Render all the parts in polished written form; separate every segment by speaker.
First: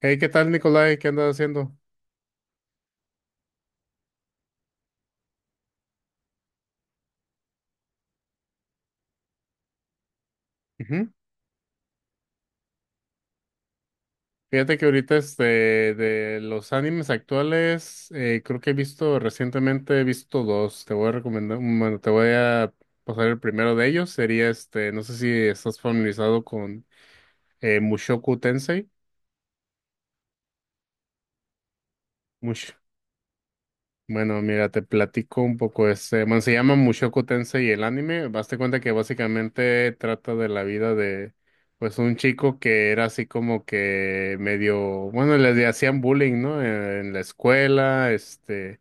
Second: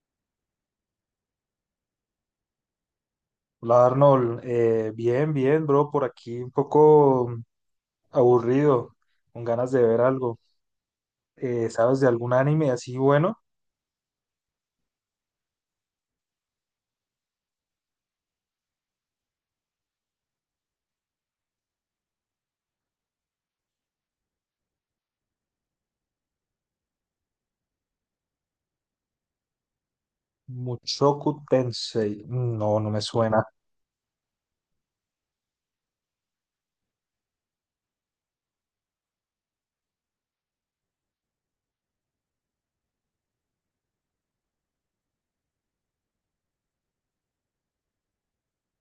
Speaker 1: Hey, ¿qué tal, Nicolai? ¿Qué andas haciendo?
Speaker 2: Hola Arnold. Bien, bro, por aquí un poco aburrido, con ganas de ver algo.
Speaker 1: Ujú.
Speaker 2: ¿Sabes de algún anime así bueno?
Speaker 1: Fíjate que ahorita de los animes actuales, creo que he visto recientemente, he visto dos. Te voy a recomendar, bueno, te voy a pasar el primero de ellos. Sería este, no sé si estás familiarizado con Mushoku Tensei.
Speaker 2: Mushoku Tensei. Mm, no, no me suena.
Speaker 1: Bueno, mira, te platico un poco. Este, bueno, se llama Mushoku Tensei el anime. Baste cuenta que básicamente trata de la vida de, pues, un chico que era así como que medio, bueno, le hacían bullying, ¿no? En la escuela, este,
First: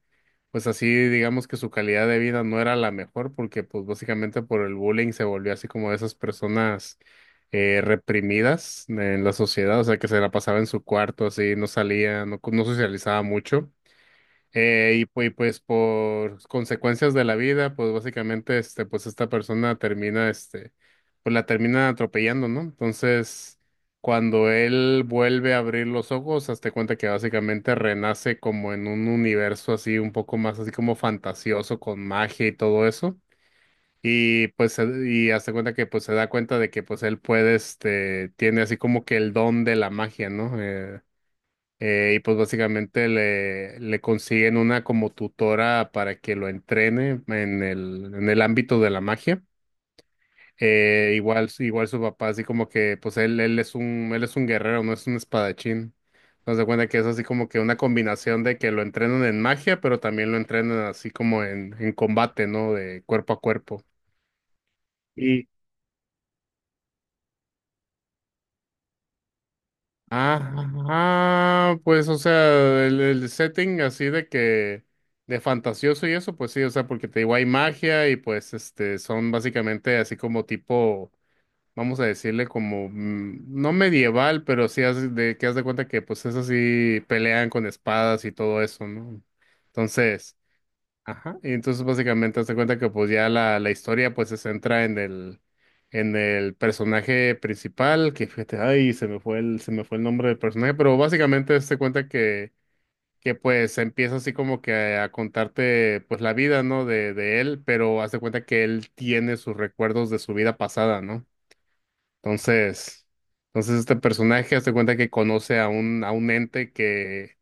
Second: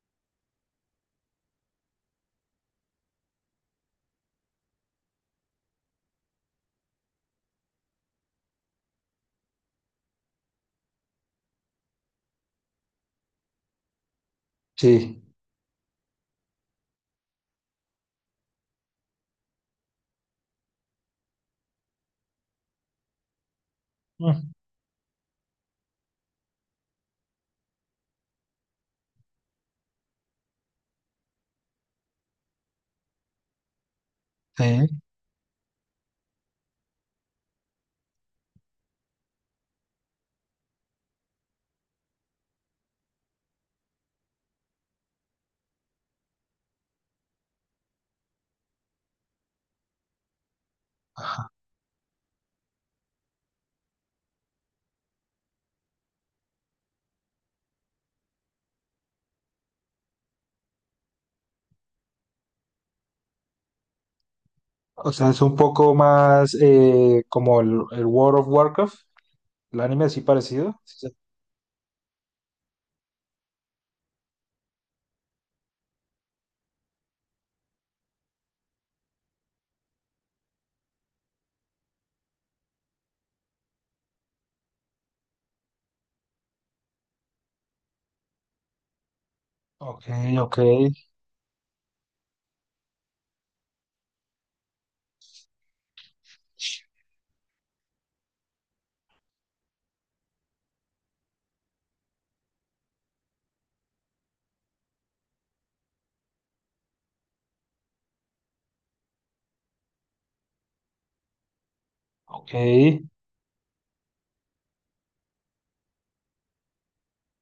Speaker 1: pues así, digamos que su calidad de vida no era la mejor porque, pues, básicamente por el bullying se volvió así como de esas personas reprimidas en la sociedad, o sea, que se la pasaba en su cuarto, así, no salía, no socializaba mucho.
Speaker 2: Sí.
Speaker 1: Y pues por consecuencias de la vida, pues básicamente este, pues esta persona termina, este, pues la termina atropellando, ¿no? Entonces, cuando
Speaker 2: Mm.
Speaker 1: él vuelve a abrir los ojos, hazte cuenta que básicamente renace como en un universo así un poco más así como fantasioso con magia y todo eso.
Speaker 2: Sí.
Speaker 1: Y hazte cuenta que pues se da cuenta de que pues él puede, este, tiene así como que el don de la magia, ¿no? Y pues básicamente le consiguen una como tutora para que lo entrene en en el ámbito de la magia. Igual su papá, así como que, pues él, él es un guerrero, no es un espadachín. Entonces se cuenta que es así como que una combinación de que lo entrenan en magia, pero también lo entrenan así como en combate, ¿no? De cuerpo a cuerpo.
Speaker 2: O sea, es un poco más como el World of Warcraft, el anime así
Speaker 1: Ah,
Speaker 2: parecido. Sí, sí.
Speaker 1: pues, o sea, el setting así de que, de fantasioso y eso, pues sí, o sea, porque te digo, hay magia y pues, este, son básicamente así como tipo, vamos a decirle como, mm, no medieval, pero sí que haz de cuenta que, pues, es así, pelean con espadas y todo eso, ¿no?
Speaker 2: Ok,
Speaker 1: Entonces,
Speaker 2: ok,
Speaker 1: ajá. Y entonces básicamente hazte cuenta que pues ya la historia pues se centra en el personaje principal, que fíjate, ay, se me fue el nombre del personaje, pero básicamente hazte cuenta que pues empieza así como que contarte pues la vida, ¿no? De él, pero hazte cuenta que él tiene sus recuerdos de su vida pasada, ¿no?
Speaker 2: ok.
Speaker 1: Entonces, entonces, este personaje hazte cuenta que conoce a un ente que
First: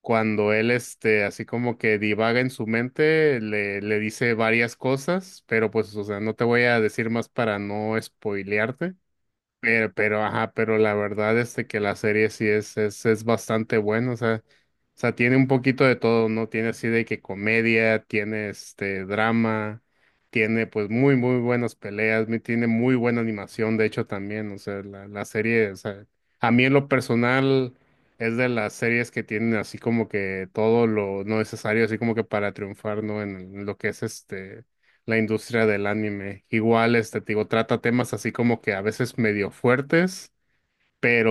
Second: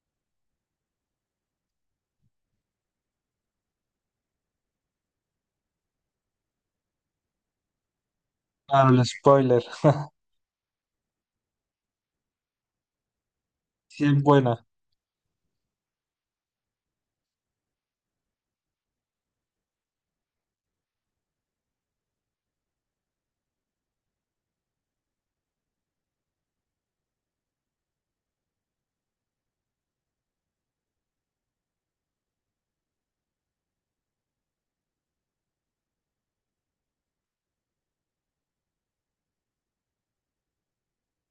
Speaker 1: cuando él, este, así como que divaga en su mente, le dice varias cosas, pero pues, o sea, no te voy a decir más para no
Speaker 2: Claro,
Speaker 1: spoilearte.
Speaker 2: el spoiler.
Speaker 1: Ajá, pero la verdad este que la serie sí es bastante
Speaker 2: Sí,
Speaker 1: buena, o
Speaker 2: es
Speaker 1: sea,
Speaker 2: buena.
Speaker 1: o sea, tiene un poquito de todo, ¿no? Tiene así de que comedia, tiene este drama, tiene pues muy buenas peleas, tiene muy buena animación, de hecho también, o sea, la serie, o sea, a mí en lo personal es de las series que tienen así como que todo lo necesario, así como que para triunfar, ¿no? En lo que es este la industria del anime. Igual, este, te digo, trata temas así como que a veces medio fuertes,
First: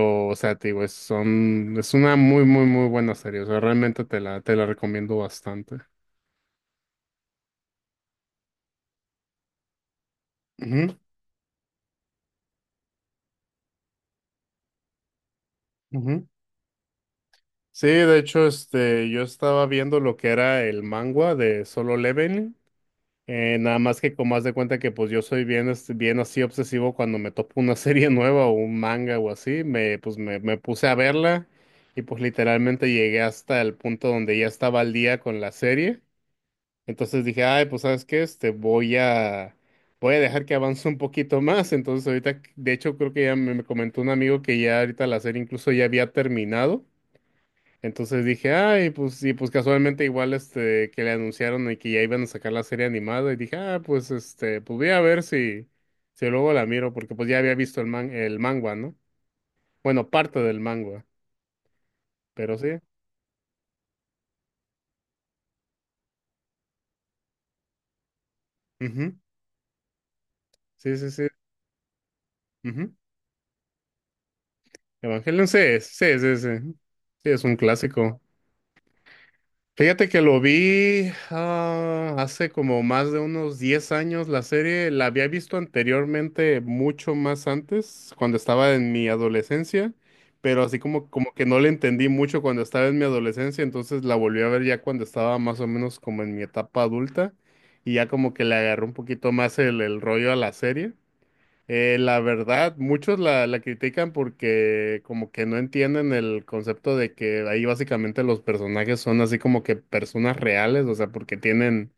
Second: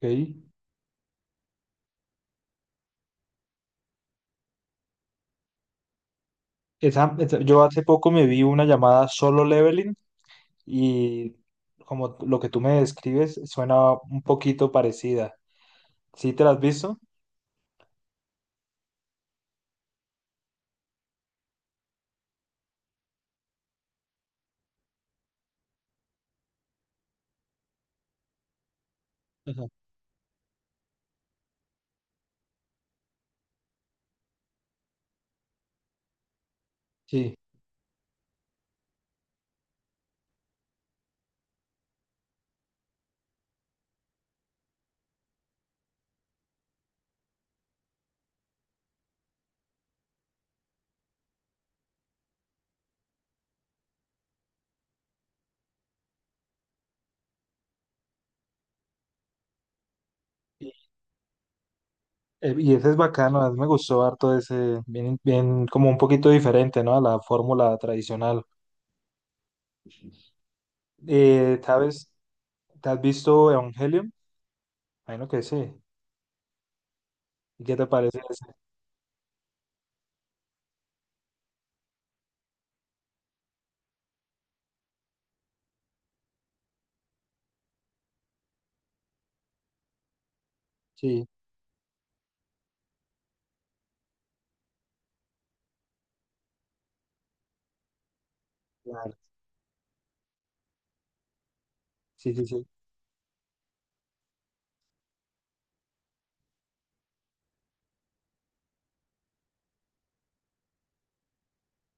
Speaker 2: Ok.
Speaker 1: o sea, te digo, es una muy buena serie. O sea, realmente te la recomiendo bastante.
Speaker 2: Yo hace poco me vi una llamada Solo Leveling
Speaker 1: Ujú,
Speaker 2: y como lo que tú me describes suena un poquito parecida.
Speaker 1: ujú.
Speaker 2: ¿Sí te la has visto?
Speaker 1: Sí, de hecho, este, yo estaba viendo lo que era el manga de Solo Leveling. Nada más que como haz de cuenta que pues yo soy bien, este, bien así obsesivo cuando me topo una serie nueva o un manga o así,
Speaker 2: Ajá.
Speaker 1: me puse a verla y pues literalmente llegué hasta el punto donde ya estaba al día con la serie. Entonces
Speaker 2: Sí.
Speaker 1: dije, ay, pues ¿sabes qué? Este, voy a dejar que avance un poquito más. Entonces ahorita, de hecho creo que me comentó un amigo que ya ahorita la serie incluso ya había terminado. Entonces dije, ay, pues, y pues casualmente igual este que le anunciaron y que ya iban a sacar la serie animada, y dije, ah, pues este, pues voy a ver si, si luego la miro, porque pues ya había visto el manga, ¿no? Bueno, parte del
Speaker 2: Y,
Speaker 1: manga, pero
Speaker 2: y
Speaker 1: sí,
Speaker 2: ese es bacano, a mí me gustó harto ese, bien, bien, como un poquito diferente, ¿no? A la fórmula tradicional.
Speaker 1: ujú. Sí, sí, sí,
Speaker 2: ¿Sabes? ¿Te
Speaker 1: ujú.
Speaker 2: has visto Evangelion? Bueno que
Speaker 1: Evangelion sí
Speaker 2: sí.
Speaker 1: es, sí, sí, sí. Sí, es un
Speaker 2: ¿Y qué te
Speaker 1: clásico.
Speaker 2: parece ese?
Speaker 1: Fíjate que lo vi ah, hace como más de unos 10 años la serie, la había visto anteriormente mucho más antes, cuando estaba en mi adolescencia, pero así como,
Speaker 2: Sí,
Speaker 1: como que no le entendí mucho cuando estaba en mi adolescencia, entonces la volví a ver ya cuando estaba más o menos como en mi etapa adulta y ya como que le agarró un
Speaker 2: claro.
Speaker 1: poquito más el rollo a la serie. La
Speaker 2: Sí, sí, sí.
Speaker 1: verdad, muchos la critican porque como que no entienden el concepto de que ahí básicamente los personajes son así como que personas reales, o sea, porque tienen,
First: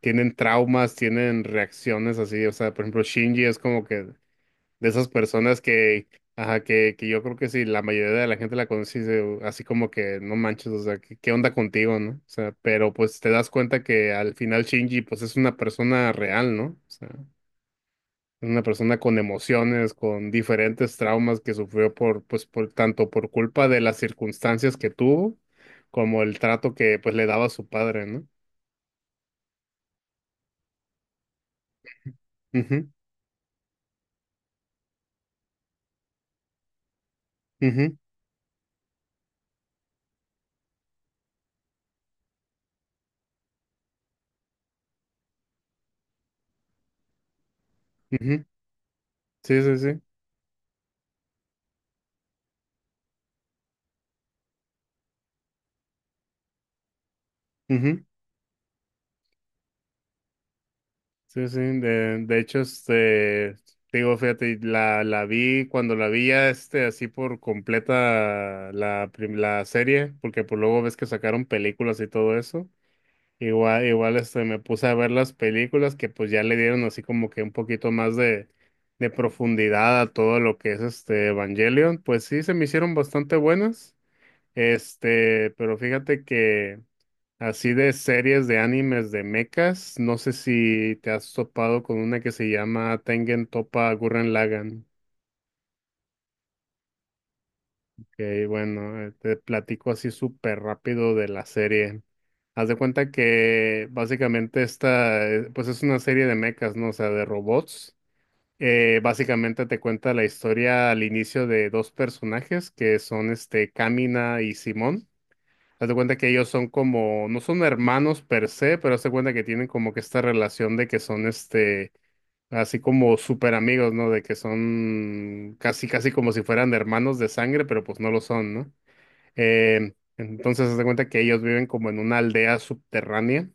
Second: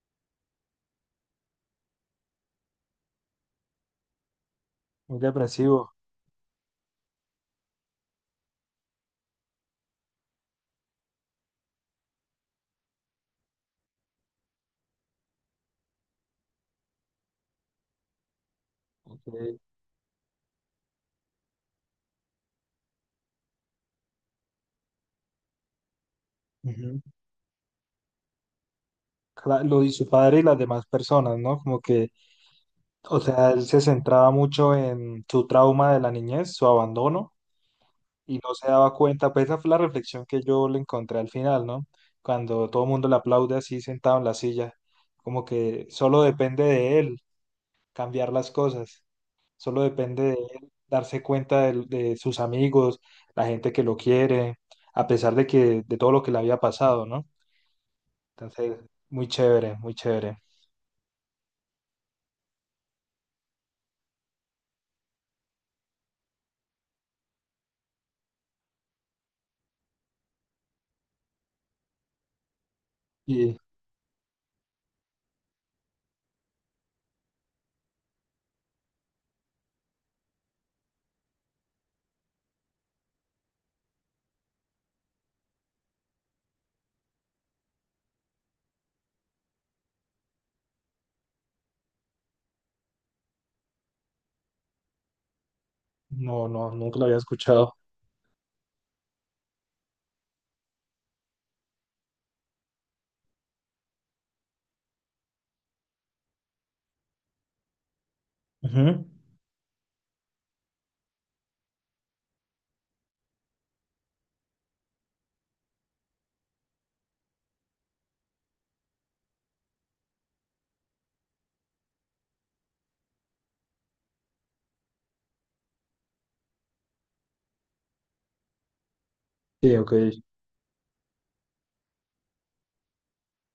Speaker 1: tienen traumas, tienen reacciones así, o sea, por ejemplo, Shinji es como que de esas
Speaker 2: Muy
Speaker 1: personas
Speaker 2: depresivo.
Speaker 1: que, ajá, que yo creo que si la mayoría de la gente la conoce, dice, "Oh, así como que no manches, o sea, ¿qué onda contigo, no? O sea, pero pues te das cuenta que al final Shinji pues es una persona real, ¿no? O sea una persona con
Speaker 2: Ok.
Speaker 1: emociones, con diferentes traumas que sufrió por, pues, por tanto por culpa de las circunstancias que tuvo, como el trato que
Speaker 2: Ujú.
Speaker 1: pues le daba su padre, ¿no?
Speaker 2: Lo y su padre y las demás personas, ¿no? Como que,
Speaker 1: Ujú,
Speaker 2: o sea, él se centraba mucho en su trauma de la niñez, su abandono,
Speaker 1: ujú,
Speaker 2: y no se daba cuenta. Pues esa fue la reflexión que yo le encontré al final, ¿no? Cuando todo el mundo le aplaude así sentado en la silla, como que solo depende de él cambiar
Speaker 1: ujú.
Speaker 2: las cosas.
Speaker 1: Sí, sí,
Speaker 2: Solo
Speaker 1: sí.
Speaker 2: depende de él darse cuenta de sus amigos, la gente que lo quiere, a pesar de que de todo lo que le había pasado, ¿no?
Speaker 1: Ujú.
Speaker 2: Entonces, muy chévere, muy chévere.
Speaker 1: Sí, sí. De hecho, este, digo, fíjate, la vi cuando la vi ya este, así por completa la serie, porque pues luego ves que sacaron películas y todo eso.
Speaker 2: Y
Speaker 1: Igual este, me puse a ver las películas que pues ya le dieron así como que un poquito más de profundidad a todo lo que es este Evangelion. Pues sí, se me hicieron bastante buenas. Este, pero fíjate que así de series de animes de mechas, no sé si te has topado con una que se llama Tengen Toppa Gurren Lagann.
Speaker 2: no, no, nunca lo había escuchado.
Speaker 1: Ok, bueno, te platico así súper rápido de la serie. Haz de cuenta que básicamente esta, pues es una serie de mechas, ¿no? O sea, de robots.
Speaker 2: Ujú.
Speaker 1: Básicamente te cuenta la historia al inicio de dos personajes que son este, Kamina y Simón. Haz de cuenta que ellos son como, no son hermanos per se, pero haz de cuenta que tienen como que esta relación de que son este, así como súper amigos, ¿no? De que son casi, casi como si fueran hermanos de sangre, pero pues no lo son, ¿no?
Speaker 2: Sí, ok.
Speaker 1: Entonces, se da cuenta que ellos viven como en una aldea subterránea,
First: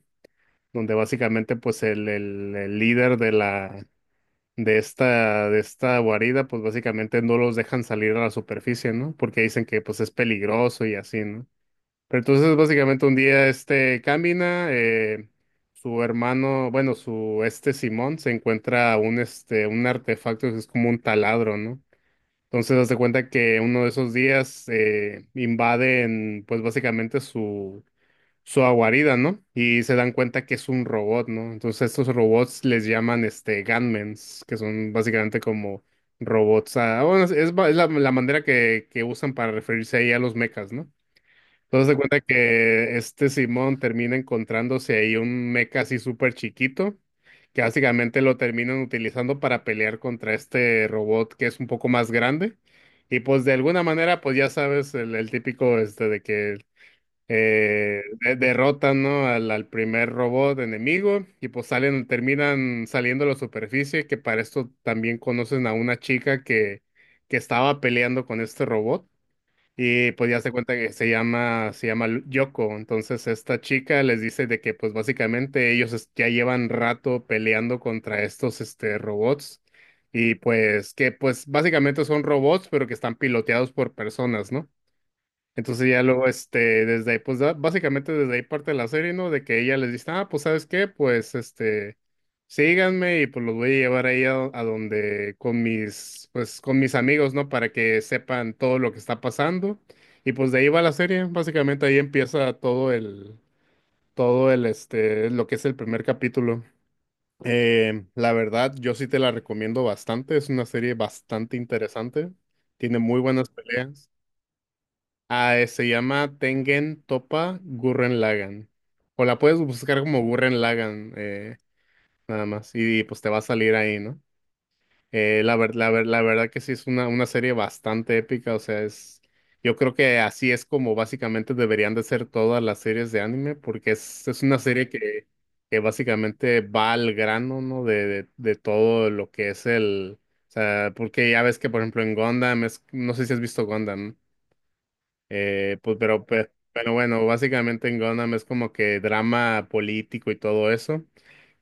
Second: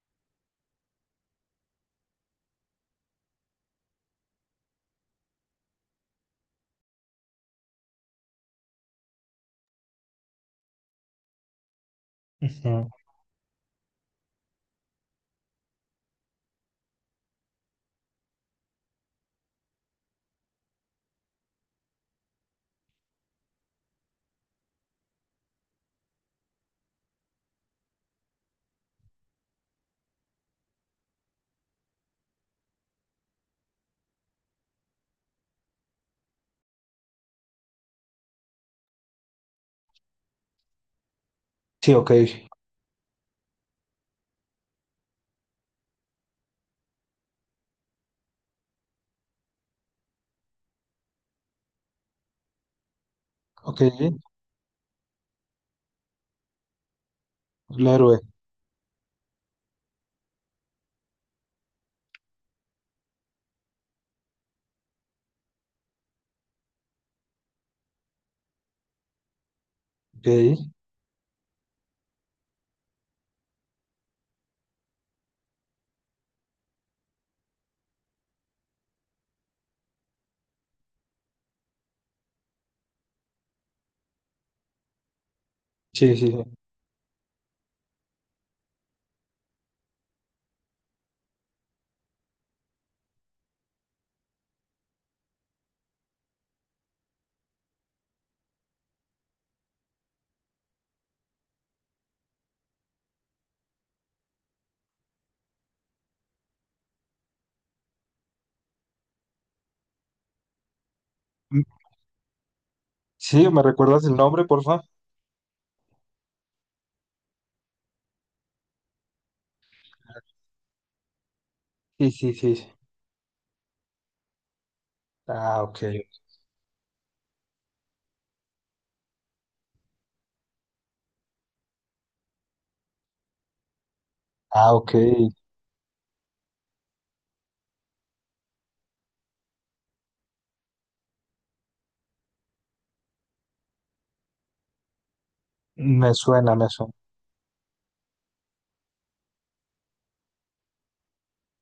Speaker 1: donde básicamente, pues, el líder de de esta guarida, pues, básicamente no los dejan salir a la superficie, ¿no? Porque dicen que, pues, es peligroso y así, ¿no? Pero entonces,
Speaker 2: Ujú.
Speaker 1: básicamente, un día, este, camina, su hermano, bueno, su, este Simón, se encuentra un, este, un artefacto que es como un taladro, ¿no? Entonces, haz de cuenta que uno de esos días invaden, pues básicamente su guarida, ¿no? Y se dan cuenta que es un robot, ¿no? Entonces, estos robots les llaman este Gunmans, que son básicamente como robots. Ah, bueno, es la manera que usan para referirse ahí a los mechas, ¿no? Entonces
Speaker 2: Sí,
Speaker 1: se
Speaker 2: ok.
Speaker 1: cuenta que este Simón termina encontrándose ahí un mecha así súper chiquito, que básicamente lo terminan utilizando para pelear contra este robot que es un poco más grande. Y pues de
Speaker 2: Ok,
Speaker 1: alguna
Speaker 2: el
Speaker 1: manera, pues ya sabes, el típico este de que
Speaker 2: héroe.
Speaker 1: derrotan, ¿no? Al primer robot enemigo y pues salen, terminan saliendo a la superficie, que para esto también conocen a una chica que estaba peleando con este robot. Y
Speaker 2: Ok.
Speaker 1: pues ya se
Speaker 2: Sí,
Speaker 1: cuenta que se llama Yoko. Entonces esta chica les dice de que pues básicamente ya llevan rato peleando contra estos este, robots. Y pues que pues básicamente son robots, pero que están piloteados por personas, ¿no? Entonces ya
Speaker 2: sí,
Speaker 1: luego,
Speaker 2: sí.
Speaker 1: este, desde ahí, básicamente desde ahí parte la serie, ¿no? De que ella les dice, ah, pues ¿sabes qué? Pues, este, síganme y pues los voy a llevar ahí a donde, con mis, pues con mis amigos, ¿no? Para que sepan todo lo que está pasando. Y pues de ahí va la serie, básicamente ahí empieza todo el, este, lo que es el primer capítulo. La verdad, yo sí te la recomiendo bastante, es una serie bastante
Speaker 2: Mm.
Speaker 1: interesante, tiene muy
Speaker 2: Sí,
Speaker 1: buenas
Speaker 2: ¿me recuerdas
Speaker 1: peleas.
Speaker 2: el nombre, porfa?
Speaker 1: Ah, se llama Tengen Toppa Gurren Lagann. O la puedes buscar como Gurren Lagann,
Speaker 2: Sí, sí,
Speaker 1: nada
Speaker 2: sí, sí.
Speaker 1: más. Pues te va a salir ahí, ¿no?
Speaker 2: Ah, ok.
Speaker 1: La verdad que sí es una serie bastante épica. O sea, es. Yo creo que así es como básicamente deberían de ser todas las series de anime, porque es una
Speaker 2: Ah,
Speaker 1: serie
Speaker 2: ok.
Speaker 1: que básicamente va al grano, ¿no? De todo lo que es el. O sea, porque ya ves que, por ejemplo, en Gundam, es, no sé si has visto Gundam, ¿no?
Speaker 2: Me suena, me
Speaker 1: Pero
Speaker 2: suena.
Speaker 1: bueno, básicamente en Gundam es como que drama político y todo eso.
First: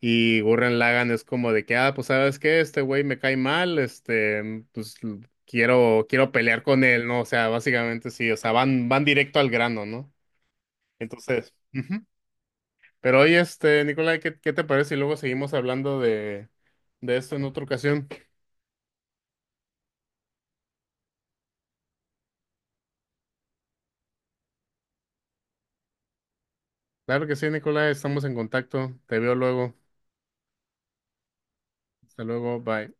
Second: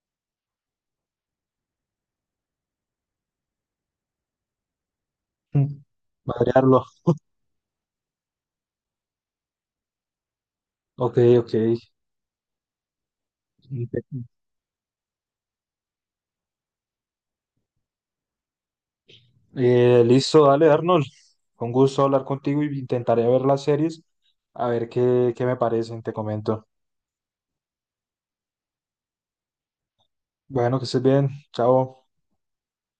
Speaker 1: Y Gurren Lagann es como de que, ah, pues sabes qué, este güey me cae mal, este, mm,
Speaker 2: Mm.
Speaker 1: quiero, quiero pelear con
Speaker 2: Variarlo.
Speaker 1: él, ¿no? O sea, básicamente sí, o sea, van directo al grano, ¿no?
Speaker 2: Ok, ok.
Speaker 1: Entonces, ujú. Pero oye, este, Nicolai, ¿qué te parece? Y luego seguimos hablando de esto en otra ocasión.
Speaker 2: Listo, dale, Arnold. Con gusto hablar contigo y intentaré ver las series, a ver qué me parecen, te comento.
Speaker 1: Claro que sí, Nicolai, estamos en contacto. Te veo luego.
Speaker 2: Bueno, que estés bien. Chao.
Speaker 1: Hasta luego, bye.